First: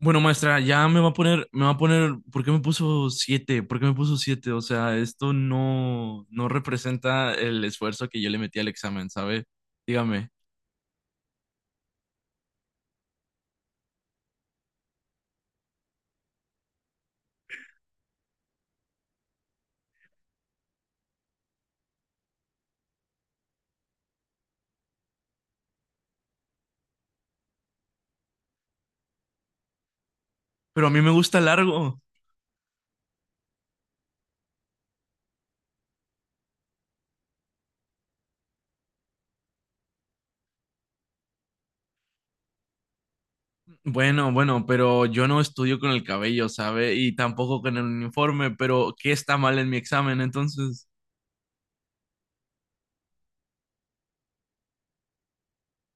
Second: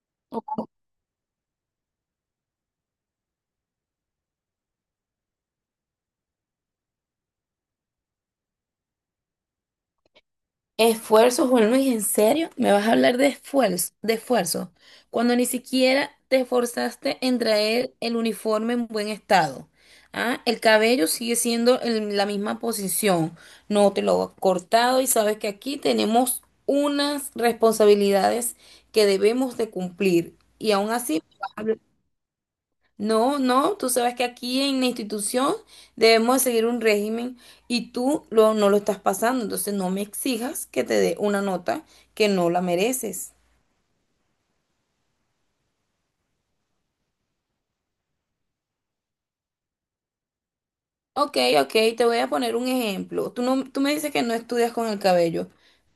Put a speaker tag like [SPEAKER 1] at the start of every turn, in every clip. [SPEAKER 1] Bueno, maestra, ya me va a poner, ¿por qué me puso siete? ¿Por qué me puso siete? O sea, esto no representa el esfuerzo que yo le metí al examen, ¿sabe? Dígame.
[SPEAKER 2] Esfuerzo, Juan Luis, ¿en serio? ¿Me vas a hablar de esfuerzo, de esfuerzo? Cuando ni siquiera te esforzaste en traer el uniforme en buen estado. ¿Ah? El cabello sigue siendo en la misma posición. No te lo has cortado y sabes que aquí tenemos unas responsabilidades que debemos de cumplir. Y
[SPEAKER 1] Pero a
[SPEAKER 2] aún
[SPEAKER 1] mí me
[SPEAKER 2] así,
[SPEAKER 1] gusta largo.
[SPEAKER 2] no, no, tú sabes que aquí en la institución debemos seguir un régimen y no lo estás pasando, entonces no me exijas que te dé una nota que no la mereces.
[SPEAKER 1] Bueno, bueno, pero yo no estudio con el cabello, ¿sabe? Y tampoco con el uniforme, pero ¿qué está mal en mi examen entonces?
[SPEAKER 2] Ok, ok, te voy a poner un ejemplo. Tú, no, tú me dices que no estudias con el cabello.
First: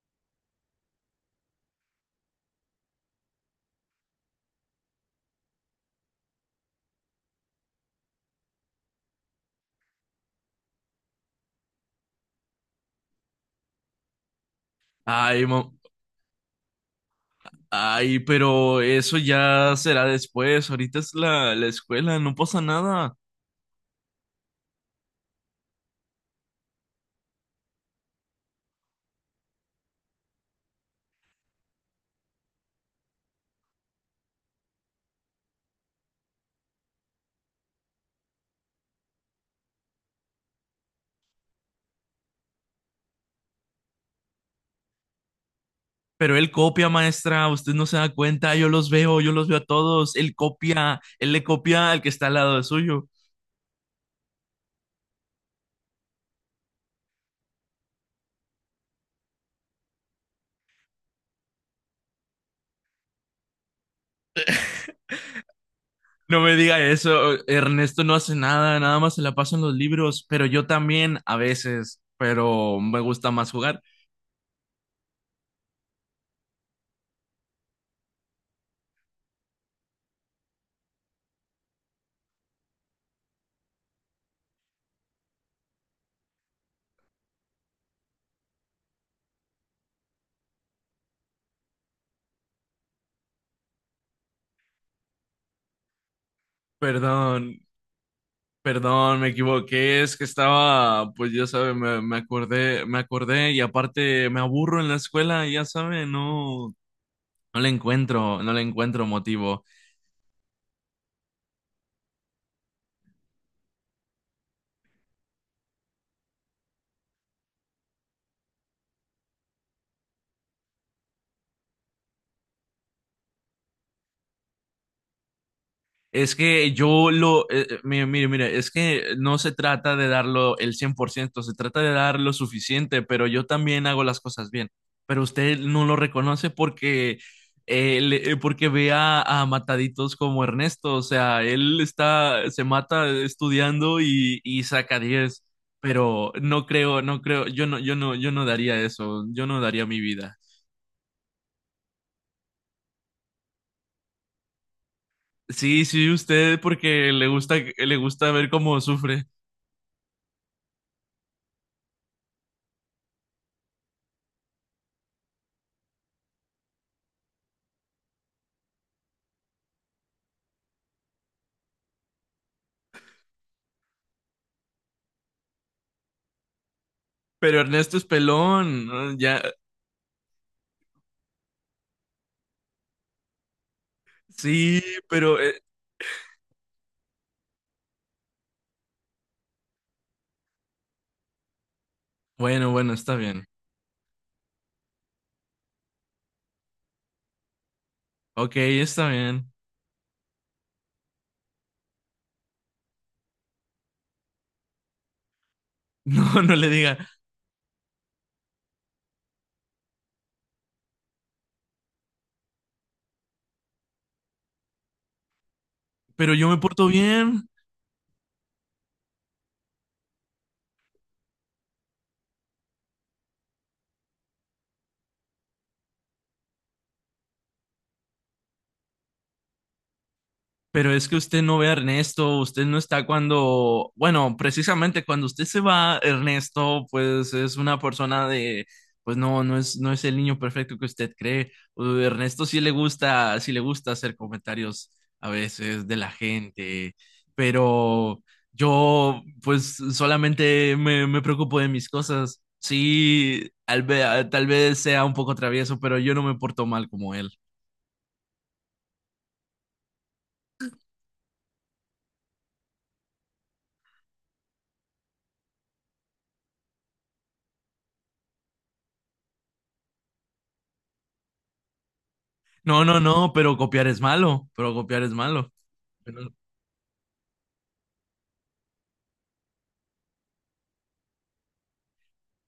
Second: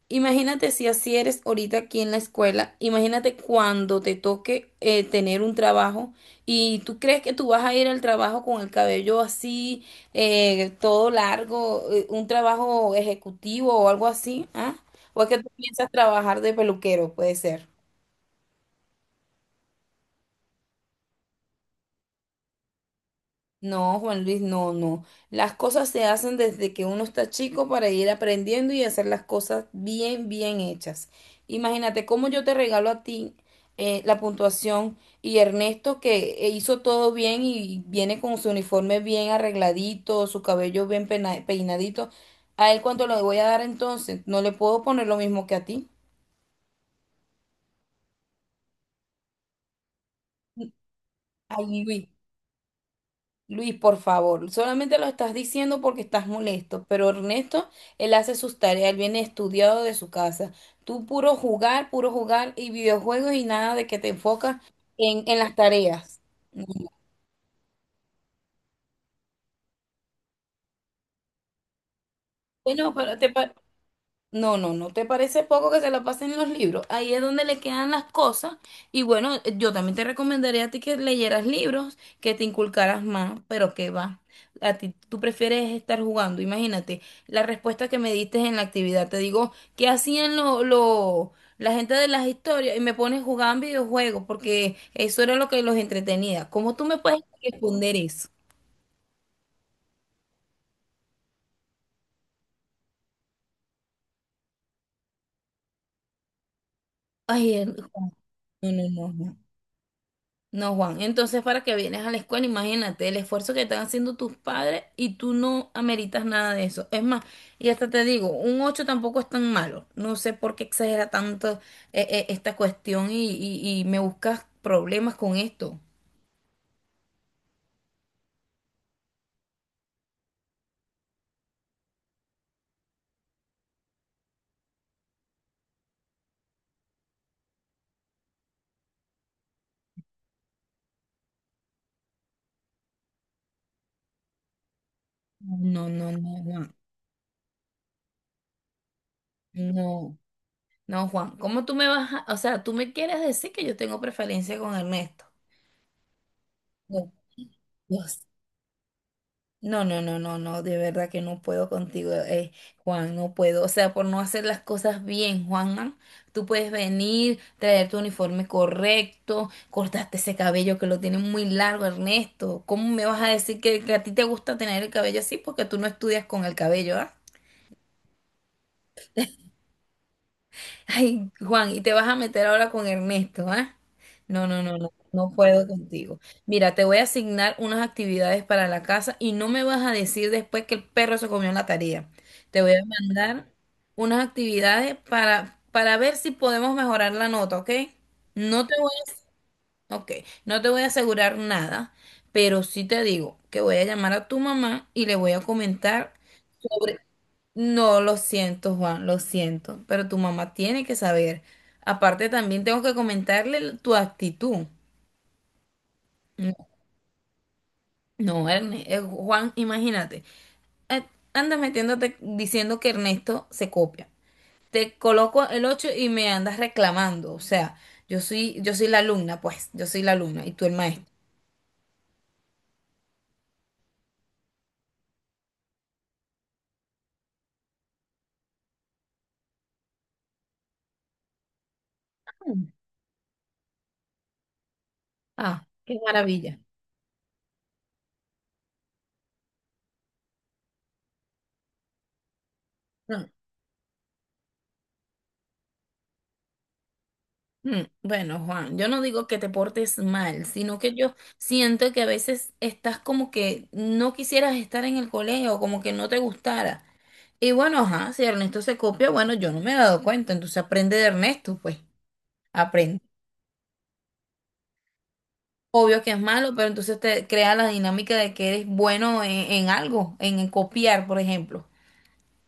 [SPEAKER 2] Imagínate si así eres ahorita aquí en la escuela, imagínate cuando te toque tener un trabajo y tú crees que tú vas a ir al trabajo con el cabello así, todo largo, un trabajo ejecutivo o algo así, ¿ah? O es que
[SPEAKER 1] Ay,
[SPEAKER 2] tú
[SPEAKER 1] ma-
[SPEAKER 2] piensas trabajar de peluquero, puede ser.
[SPEAKER 1] ay, pero eso ya será después. Ahorita es la escuela, no pasa nada.
[SPEAKER 2] No, Juan Luis, no, no. Las cosas se hacen desde que uno está chico para ir aprendiendo y hacer las cosas bien, bien hechas. Imagínate cómo yo te regalo a ti la puntuación y Ernesto que hizo todo bien y viene con su uniforme bien arregladito, su cabello peinadito. ¿A él cuánto le voy a dar entonces? No le puedo poner lo mismo que a ti.
[SPEAKER 1] Pero él copia, maestra, usted no se da cuenta, yo los veo a todos, él copia, él le
[SPEAKER 2] Ay,
[SPEAKER 1] copia al que
[SPEAKER 2] Luis.
[SPEAKER 1] está al lado de suyo.
[SPEAKER 2] Luis, por favor, solamente lo estás diciendo porque estás molesto, pero Ernesto, él hace sus tareas, él viene estudiado de su casa. Tú puro jugar y videojuegos y nada de que te enfocas en las tareas.
[SPEAKER 1] No me diga eso, Ernesto no hace nada, nada más se la pasa en los libros, pero yo también a veces, pero
[SPEAKER 2] Bueno,
[SPEAKER 1] me
[SPEAKER 2] pero
[SPEAKER 1] gusta
[SPEAKER 2] te,
[SPEAKER 1] más
[SPEAKER 2] pa-
[SPEAKER 1] jugar.
[SPEAKER 2] No, no, ¿no te parece poco que se la pasen en los libros? Ahí es donde le quedan las cosas. Y bueno, yo también te recomendaría a ti que leyeras libros, que te inculcaras más, pero que va. A ti, tú prefieres estar jugando. Imagínate, la respuesta que me diste en la actividad. Te digo, ¿qué hacían la gente de las historias? Y me pones jugando videojuegos, porque eso era lo que los entretenía. ¿Cómo tú me puedes
[SPEAKER 1] Perdón,
[SPEAKER 2] responder eso?
[SPEAKER 1] perdón, me equivoqué, es que estaba, pues ya sabe, me acordé y aparte me aburro en la escuela, ya sabe,
[SPEAKER 2] Ay, el-
[SPEAKER 1] no le
[SPEAKER 2] no, no,
[SPEAKER 1] encuentro
[SPEAKER 2] no. No.
[SPEAKER 1] motivo.
[SPEAKER 2] No, Juan, entonces para que vienes a la escuela, imagínate el esfuerzo que están haciendo tus padres y tú no ameritas nada de eso. Es más, y hasta te digo, un 8 tampoco es tan malo. No sé por qué exagera tanto esta cuestión y me buscas problemas con esto.
[SPEAKER 1] Es que mire, mire, mire, es que no se trata de darlo el 100%, se trata de dar lo suficiente, pero yo también hago las cosas bien. Pero usted no lo reconoce porque ve a mataditos como Ernesto, o sea, se mata estudiando y saca 10,
[SPEAKER 2] No, no,
[SPEAKER 1] pero
[SPEAKER 2] no, Juan,
[SPEAKER 1] no creo, yo no daría eso, yo no daría mi
[SPEAKER 2] no,
[SPEAKER 1] vida.
[SPEAKER 2] no, Juan, ¿cómo tú me vas a, o sea, tú me quieres decir que yo tengo preferencia con Ernesto?
[SPEAKER 1] Sí, sí, usted porque le
[SPEAKER 2] No.
[SPEAKER 1] gusta ver cómo sufre.
[SPEAKER 2] No, no, no, no, no, de verdad que no puedo contigo, Juan, no puedo. O sea, por no hacer las cosas bien, Juan, tú puedes venir, traer tu uniforme correcto, cortaste ese cabello que lo tienes muy largo, Ernesto. ¿Cómo me vas a decir que a ti te gusta tener el cabello así? Porque tú no estudias con el cabello, ¿ah?
[SPEAKER 1] Pero Ernesto es pelón, ¿no? Ya.
[SPEAKER 2] Ay, Juan, y te vas a meter ahora con Ernesto, ¿ah? No, no, no,
[SPEAKER 1] Sí,
[SPEAKER 2] no, no
[SPEAKER 1] pero
[SPEAKER 2] puedo contigo. Mira, te voy a asignar unas actividades para la casa y no me vas a decir después que el perro se comió la tarea. Te
[SPEAKER 1] bueno,
[SPEAKER 2] voy a
[SPEAKER 1] bueno, está bien.
[SPEAKER 2] mandar unas actividades para ver si podemos mejorar la nota, ¿ok?
[SPEAKER 1] Ok,
[SPEAKER 2] No te voy
[SPEAKER 1] está bien.
[SPEAKER 2] a, ok, no te voy a asegurar nada, pero sí te digo que voy a llamar a tu mamá y le voy a comentar.
[SPEAKER 1] No, no le diga,
[SPEAKER 2] Sobre No, lo siento, Juan, lo siento, pero tu mamá tiene que saber. Aparte, también tengo que tu actitud.
[SPEAKER 1] pero yo me
[SPEAKER 2] No,
[SPEAKER 1] porto bien.
[SPEAKER 2] no, Juan, imagínate, eh, andas metiéndote diciendo que Ernesto se copia. Te coloco el 8 y me andas reclamando. O sea, yo soy la alumna, pues, yo soy la alumna y tú el
[SPEAKER 1] Pero es
[SPEAKER 2] maestro.
[SPEAKER 1] que usted no ve a Ernesto, usted no está cuando, bueno, precisamente cuando usted se va, Ernesto, pues es una persona de, pues no es el niño perfecto que usted cree. Ernesto
[SPEAKER 2] Mm.
[SPEAKER 1] sí le gusta hacer comentarios a
[SPEAKER 2] Ah,
[SPEAKER 1] veces de
[SPEAKER 2] qué
[SPEAKER 1] la
[SPEAKER 2] maravilla.
[SPEAKER 1] gente, pero yo, pues solamente me preocupo de mis cosas. Sí, tal vez sea un poco travieso, pero yo no me porto mal como él.
[SPEAKER 2] Mm. Bueno, Juan, yo no digo que te portes mal, sino que yo siento que a veces estás como que no quisieras estar en el colegio, como que no te gustara. Y bueno, ajá, si Ernesto se copia, bueno, yo no me he dado cuenta, entonces aprende de Ernesto, pues,
[SPEAKER 1] No, no,
[SPEAKER 2] aprende.
[SPEAKER 1] no, pero copiar es malo, pero copiar es malo.
[SPEAKER 2] Obvio que es
[SPEAKER 1] Pero-
[SPEAKER 2] malo, pero entonces te crea la dinámica de que eres bueno en algo, en copiar, por ejemplo.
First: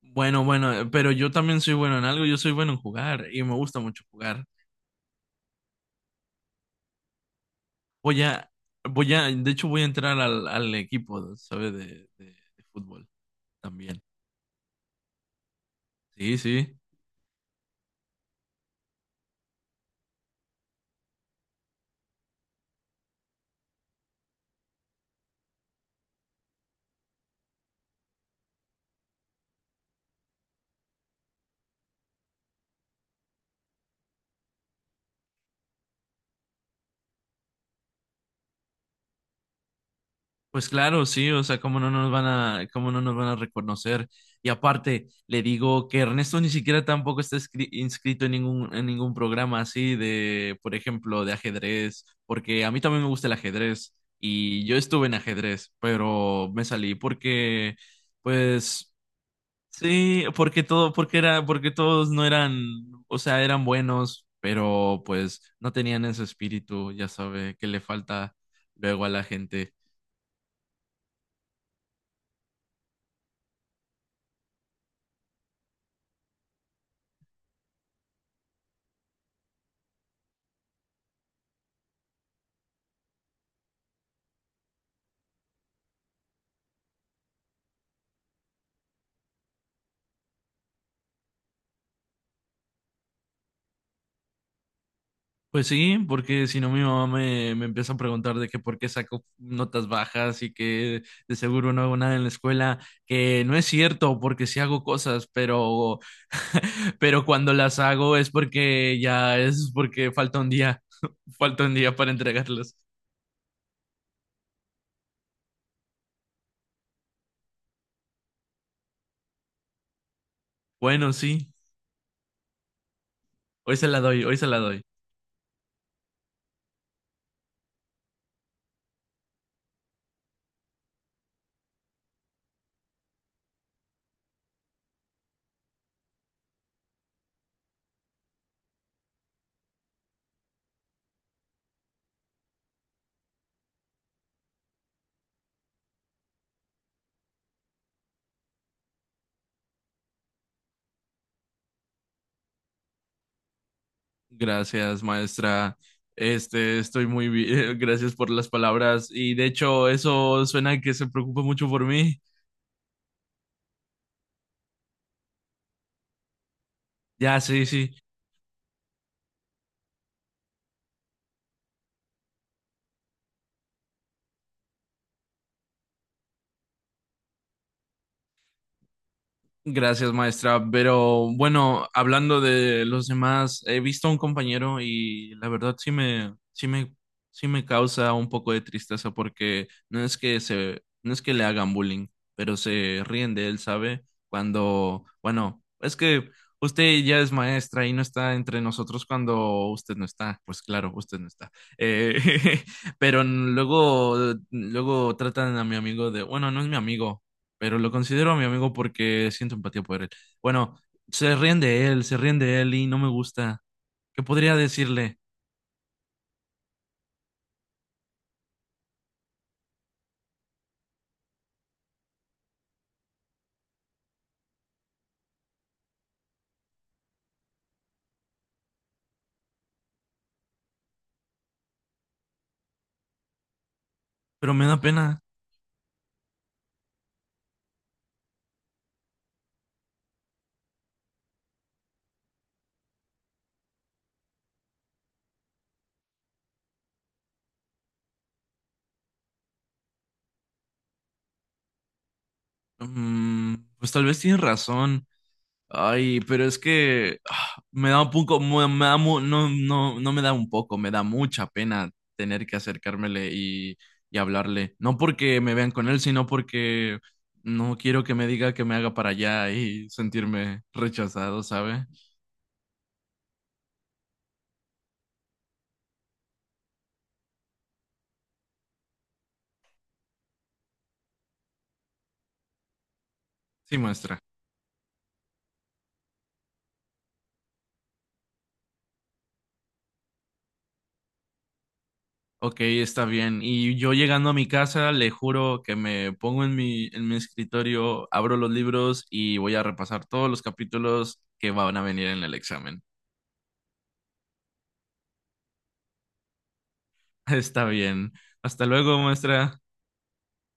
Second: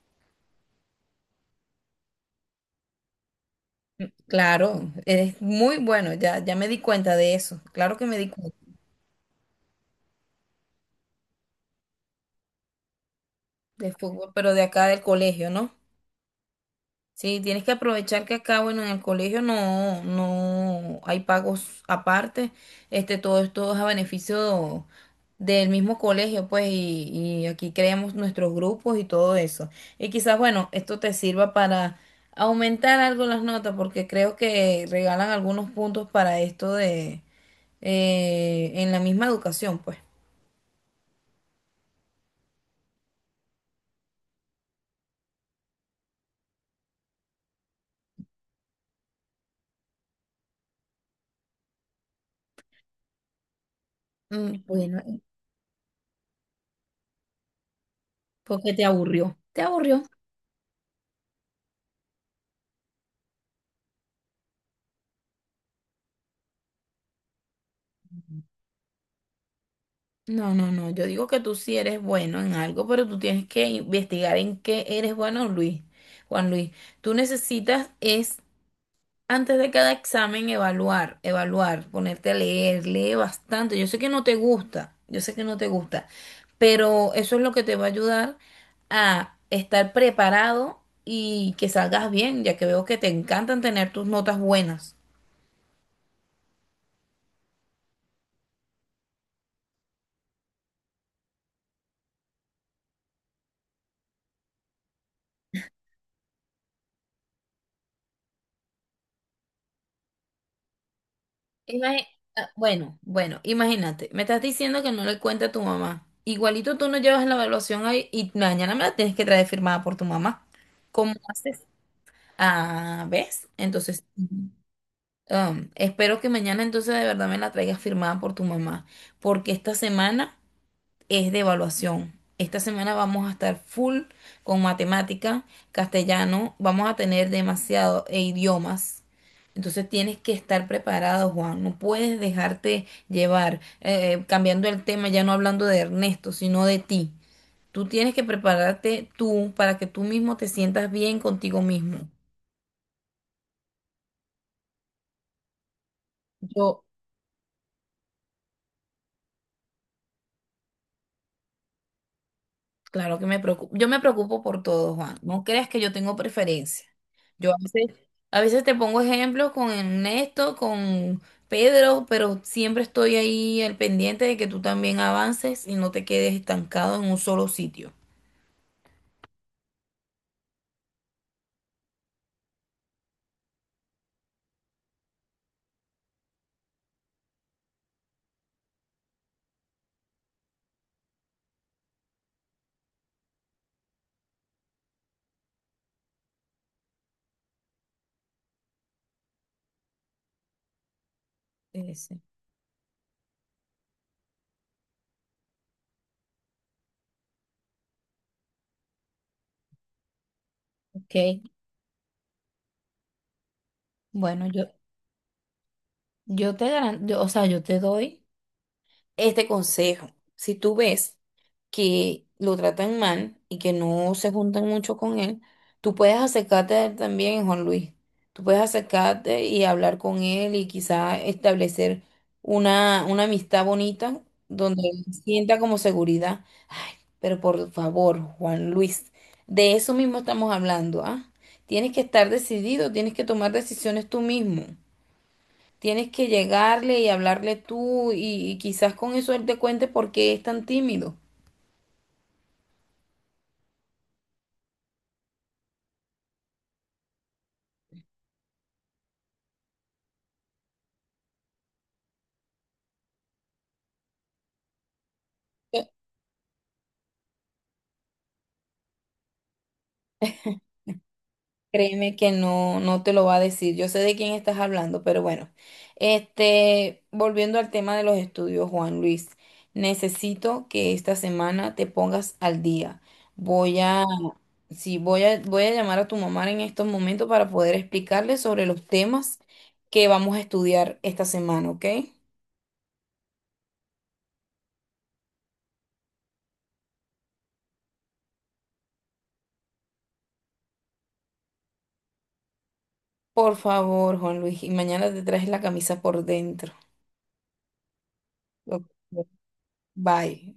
[SPEAKER 1] Bueno, bueno, pero yo también soy bueno en algo, yo soy bueno en jugar y me gusta mucho jugar.
[SPEAKER 2] Claro, eres muy bueno, ya, ya me di cuenta de eso, claro que me
[SPEAKER 1] Voy
[SPEAKER 2] di
[SPEAKER 1] a,
[SPEAKER 2] cuenta
[SPEAKER 1] de hecho voy a entrar al equipo, ¿sabes? De, de fútbol
[SPEAKER 2] de
[SPEAKER 1] también.
[SPEAKER 2] fútbol, pero de acá del colegio, ¿no?
[SPEAKER 1] Sí, sí.
[SPEAKER 2] Sí, tienes que aprovechar que acá, bueno, en el colegio no, no hay pagos aparte. Este, todo esto es a beneficio del mismo colegio, pues, y aquí creamos nuestros grupos y todo eso. Y quizás, bueno, esto te sirva para aumentar algo las notas, porque creo que regalan algunos puntos para esto de en la misma educación, pues.
[SPEAKER 1] Pues claro, sí, o sea, cómo no nos van a reconocer. Y aparte, le digo que Ernesto ni siquiera tampoco está inscrito en ningún programa así de, por ejemplo, de ajedrez, porque a mí también me gusta el ajedrez
[SPEAKER 2] Mm.
[SPEAKER 1] y yo
[SPEAKER 2] Bueno.
[SPEAKER 1] estuve en ajedrez, pero me salí
[SPEAKER 2] Porque te
[SPEAKER 1] pues,
[SPEAKER 2] aburrió. Te aburrió.
[SPEAKER 1] sí, porque todos no eran, o sea, eran buenos, pero pues no tenían ese espíritu, ya sabe, que le falta luego a la gente.
[SPEAKER 2] No, no, no. Yo digo que tú sí eres bueno en algo, pero tú tienes que investigar en qué eres bueno, Luis. Juan Luis, tú necesitas es antes de cada examen evaluar, evaluar, ponerte a leer, lee bastante. Yo sé que no te gusta, yo sé que no te gusta, pero eso es lo que te va a ayudar a estar preparado y que salgas bien, ya que veo que te encantan tener tus notas buenas.
[SPEAKER 1] Pues sí, porque si no mi mamá me empieza a preguntar de que por qué saco notas bajas y que de seguro no hago nada en la escuela, que no es cierto porque sí hago cosas, pero, pero cuando las hago es porque ya es porque falta un día, falta un día
[SPEAKER 2] Imagi-
[SPEAKER 1] para entregarlas.
[SPEAKER 2] bueno, bueno, imagínate, me estás diciendo que no le cuente a tu mamá. Igualito tú no llevas la evaluación ahí y mañana me la tienes que traer firmada por tu mamá.
[SPEAKER 1] Bueno,
[SPEAKER 2] ¿Cómo
[SPEAKER 1] sí,
[SPEAKER 2] haces? Ah, ¿ves?
[SPEAKER 1] hoy se la
[SPEAKER 2] Entonces,
[SPEAKER 1] doy, hoy se la doy.
[SPEAKER 2] espero que mañana entonces de verdad me la traigas firmada por tu mamá, porque esta semana es de evaluación. Esta semana vamos a estar full con matemática, castellano, vamos a tener demasiado e idiomas. Entonces tienes que estar preparado, Juan. No puedes dejarte llevar, cambiando el tema, ya no hablando de Ernesto, sino de ti. Tú tienes que prepararte tú para que tú mismo te sientas bien contigo mismo.
[SPEAKER 1] Gracias, maestra.
[SPEAKER 2] Yo
[SPEAKER 1] Estoy muy bien, gracias por las palabras y de hecho eso suena que se preocupa mucho por mí.
[SPEAKER 2] Claro que me preocupo. Yo me preocupo por todo, Juan. No creas que yo tengo preferencia.
[SPEAKER 1] Ya,
[SPEAKER 2] Yo a
[SPEAKER 1] sí, sí.
[SPEAKER 2] veces, a veces te pongo ejemplos con Ernesto, con Pedro, pero siempre estoy ahí al pendiente de que tú también avances y no te quedes estancado en un solo sitio.
[SPEAKER 1] Gracias, maestra. Pero bueno, hablando de los demás, he visto a un compañero y la verdad sí me causa un poco de tristeza porque no es que le hagan bullying, pero se ríen de él, ¿sabe? Cuando, bueno, es que usted ya es maestra y no está entre nosotros cuando usted no está. Pues claro, usted no está. Eh,
[SPEAKER 2] Ese,
[SPEAKER 1] pero luego tratan a mi amigo de, bueno, no es mi amigo pero lo considero mi amigo porque siento empatía por él. Bueno,
[SPEAKER 2] Ok,
[SPEAKER 1] se ríen de él, se ríen de él y no me gusta. ¿Qué
[SPEAKER 2] bueno,
[SPEAKER 1] podría decirle?
[SPEAKER 2] yo o sea, yo te doy este consejo. Si tú ves que lo tratan mal y que no se juntan mucho con él, tú puedes acercarte a él también, Juan Luis. Tú puedes acercarte y hablar con él y quizá establecer una amistad bonita
[SPEAKER 1] Pero me da
[SPEAKER 2] donde él
[SPEAKER 1] pena.
[SPEAKER 2] sienta como seguridad. Ay, pero por favor, Juan Luis, de eso mismo estamos hablando, ¿ah? Tienes que estar decidido, tienes que tomar decisiones tú mismo. Tienes que llegarle y hablarle tú y quizás con eso él te cuente por qué es tan tímido.
[SPEAKER 1] Mm, pues tal vez tiene razón. Ay, pero es que me da un poco, me da mu- no, no, no me da un poco, me da mucha pena tener que acercármele y hablarle. No porque me vean con él, sino porque no quiero que me diga que me haga para allá y sentirme rechazado, ¿sabe?
[SPEAKER 2] Créeme que no, no te lo va a decir. Yo sé de quién estás hablando, pero bueno. Este, volviendo al tema de los estudios, Juan Luis, necesito que esta semana te pongas al día.
[SPEAKER 1] Sí,
[SPEAKER 2] Voy a,
[SPEAKER 1] muestra.
[SPEAKER 2] sí, voy a llamar a tu mamá en estos momentos para poder explicarle sobre los temas que vamos a estudiar esta semana, ¿ok?
[SPEAKER 1] Ok, está bien. Y yo llegando a mi casa, le juro que me pongo en mi escritorio, abro los libros y voy a repasar todos los capítulos que van a venir en el examen.
[SPEAKER 2] Por favor, Juan Luis, y mañana te traes la camisa por dentro.
[SPEAKER 1] Está bien. Hasta
[SPEAKER 2] Ok,
[SPEAKER 1] luego, maestra.
[SPEAKER 2] bye.